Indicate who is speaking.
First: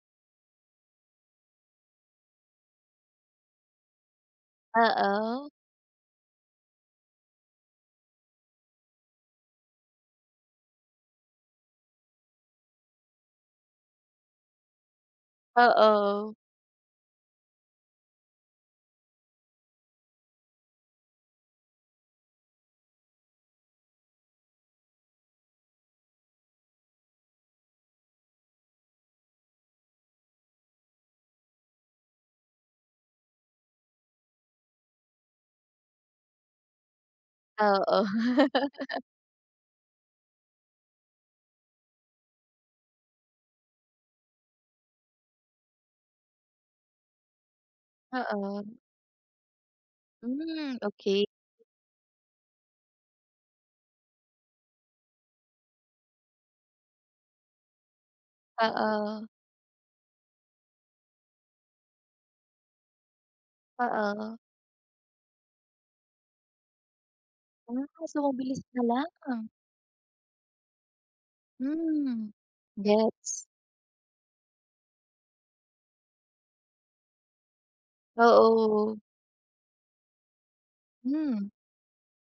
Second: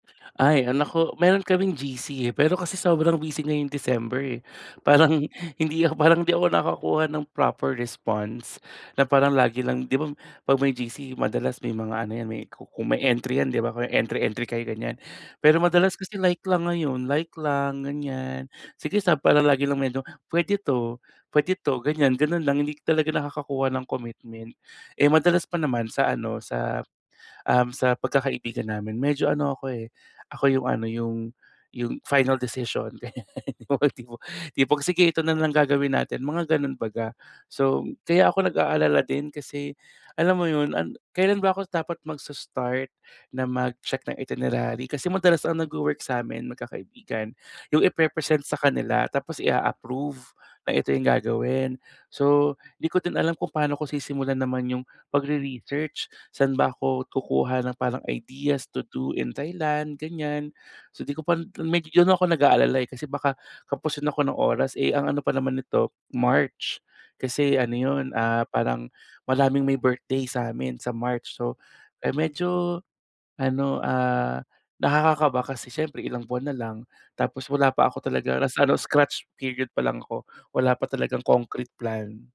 Speaker 1: Ay ah, naku meron kaming GC eh, pero kasi sobrang busy ngayong December eh. Parang
Speaker 2: Oo.
Speaker 1: hindi parang hindi ako nakakakuha ng proper response na parang lagi lang 'di 'ba 'pag may GC madalas may mga ano yan kung may entry yan 'di 'ba? Entry-entry kayo ganyan pero, madalas kasi
Speaker 2: Oo.
Speaker 1: like lang ngayon like lang ganyan sige sa parang lagi lang medyo pwede to, pwede to ganyan ganon lang hindi talaga nakakakuha ng commitment. Eh, madalas pa naman sa ano, sa um, sa pagkakaibigan namin medyo ano ako eh ako yung ano yung yung final decision. Yung pag sige ito na lang gagawin natin mga ganon baga. So
Speaker 2: Oo.
Speaker 1: kaya ako nag-aalala din kasi alam mo yun, ang kailan ba ako dapat magse-start na mag-check ng itinerary kasi madalas ang nagwo-work sa amin magkakaibigan yung ipe-present sa
Speaker 2: Oo.
Speaker 1: kanila tapos i-a-approve na
Speaker 2: Hmm,
Speaker 1: ito yung
Speaker 2: okey.
Speaker 1: gagawin. So di ko din alam kung paano ko sisimulan naman yung pagre-research saan ba ako kukuha ng parang ideas to do
Speaker 2: Oo.
Speaker 1: in Thailand ganyan so, di ko pa medy don ako nag-aalala eh, kasi baka kapusin ako ng
Speaker 2: Oo.
Speaker 1: oras eh ang ano pa naman nito March kasi ano
Speaker 2: Ah,
Speaker 1: 'yon,
Speaker 2: so
Speaker 1: ah,
Speaker 2: mabilis na
Speaker 1: parang,
Speaker 2: lang.
Speaker 1: maraming may birthday sa amin sa March so
Speaker 2: Hmm,
Speaker 1: medyo,
Speaker 2: gets.
Speaker 1: ano, ah, nakakakaba kasi siyempre ilang buwan na lang tapos wala pa ako talaga nasa ano,
Speaker 2: Oo.
Speaker 1: scratch period pa lang ako, wala pa talagang
Speaker 2: Hmm.
Speaker 1: concrete plan.